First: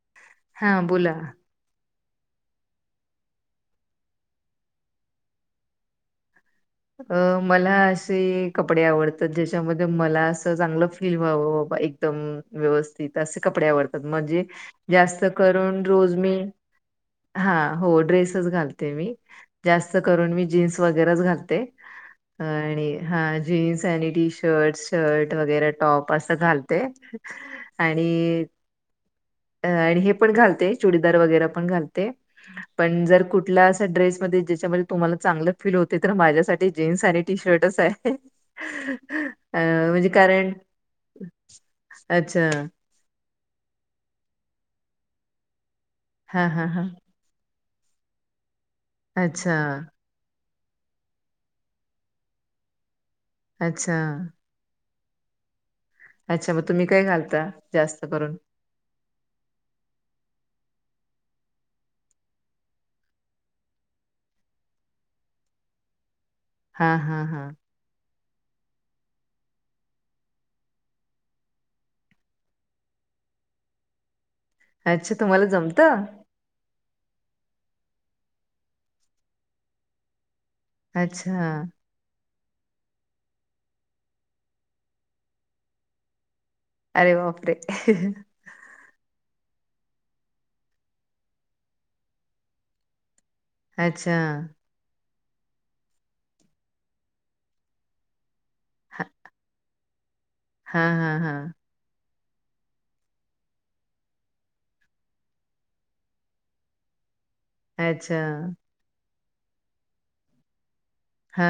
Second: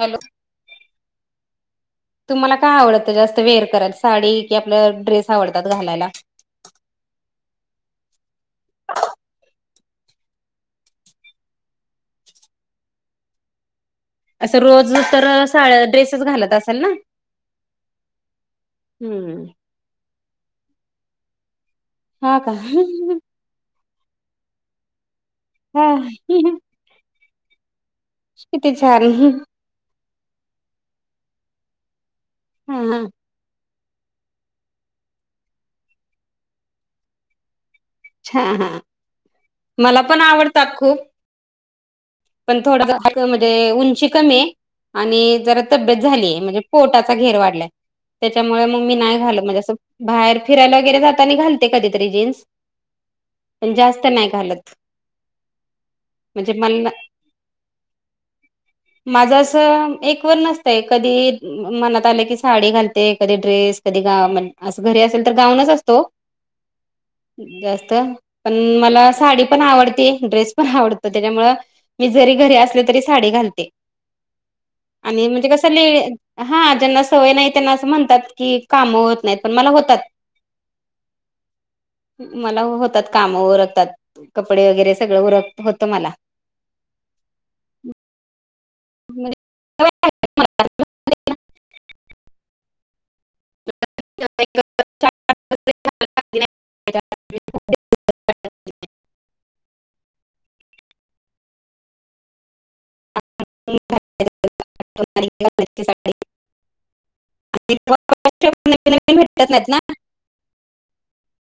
Hello हां बोला तुम्हाला काय आवडतं जास्त वेअर करायला साडी की आपल्या ड्रेस आवडतात घालायला अ मला असे कपडे आवडतात ज्याच्यामध्ये मला असं चांगलं फील व्हावं बाबा एक म व्यवस्थित असे कपड्यावर म्हणजे असं रोज जास्त तर करून साड्या रोज ड्रेसच मी घालत असेल ना हा हो ड्रेसच घालते मी हम्म जास्त करून मी जीन्स वगैरेच घालते हा अ का आणि हा जीन्स आणि टी शर्ट शर्ट वगैरे हा टॉप असं घालते आणि किती छान अ आणि हे पण घालते चुडीदार वगैरे पण घालते हा हा पण जर कुठल्या असा ड्रेसमध्ये ज्याच्यामध्ये तुम्हाला चांगलं फील होते तर माझ्या साठी जीन्स आणि टी शर्टच आहे,. हा हा अ मला म्हणजे पण कारण आवडतात खूप अच्छा पण थोडं जा म्हणजे उंची कमी आहे आणि जरा तब्येत झालीय हा म्हणजे हा हा पोटा घेर वाढला त्याच्यामुळे मग मी नाही घाल अच्छा म्हणजे अस बाहेर फिरायला वगैरे जाता आणि घालते कधीतरी जीन्स पण अच्छा जास्त नाही घालत म्हणजे अच्छा मग मला तुम्ही काय घालता जास्त करून माझं असं एक वर नसतय कधी मनात आलं की साडी घालते कधी ड्रेस कधी गा म्ह असं घरी असेल तर गाऊनच असतो हा हा हा जास्त पण मला साडी पण आवडते ड्रेस पण आवडत त्याच्यामुळ मी जरी घरी असले तरी साडी घालते अच्छा आणि तुम्हाला म्हणजे कसं जमत ले हा ज्यांना सवय नाही त्यांना असं म्हणतात की काम होत नाहीत पण मला होतात अच्छा मला होतात काम ओरखतात कपडे वगैरे सगळं ओरख होतं मला अरे वापरे [unintelligible] अच्छा [unintelligible] ह हा हा हा [unintelligible] अच्छा भेटत नाहीत ना हा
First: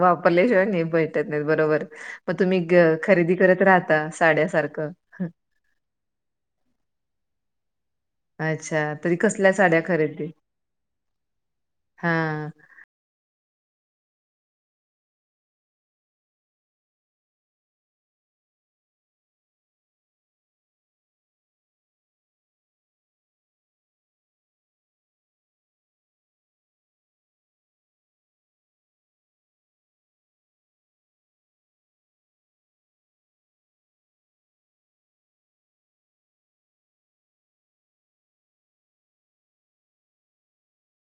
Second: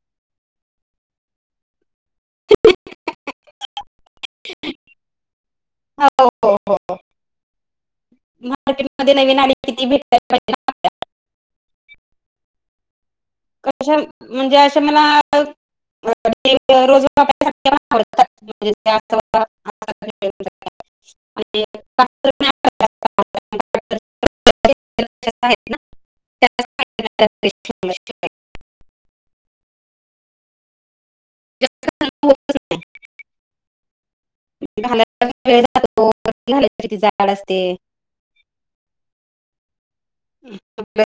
वापरल्याशिवाय नाही भैटत नाही बरोबर मग तुम्ही खरेदी करत राहता साड्यासारखं हो हो हो अच्छा मार्टे मध्ये तरी नवीन कसल्या साड्या [unintelligible] किती [unintelligible] खरेदी हा कशा म्हणजे अशा मला ते रोज [unintelligible] [unintelligible] [unintelligible] त्या साड्या मला शिवायला. [unintelligible] [unintelligible] जाड असते. [unintelligible] [inaudible]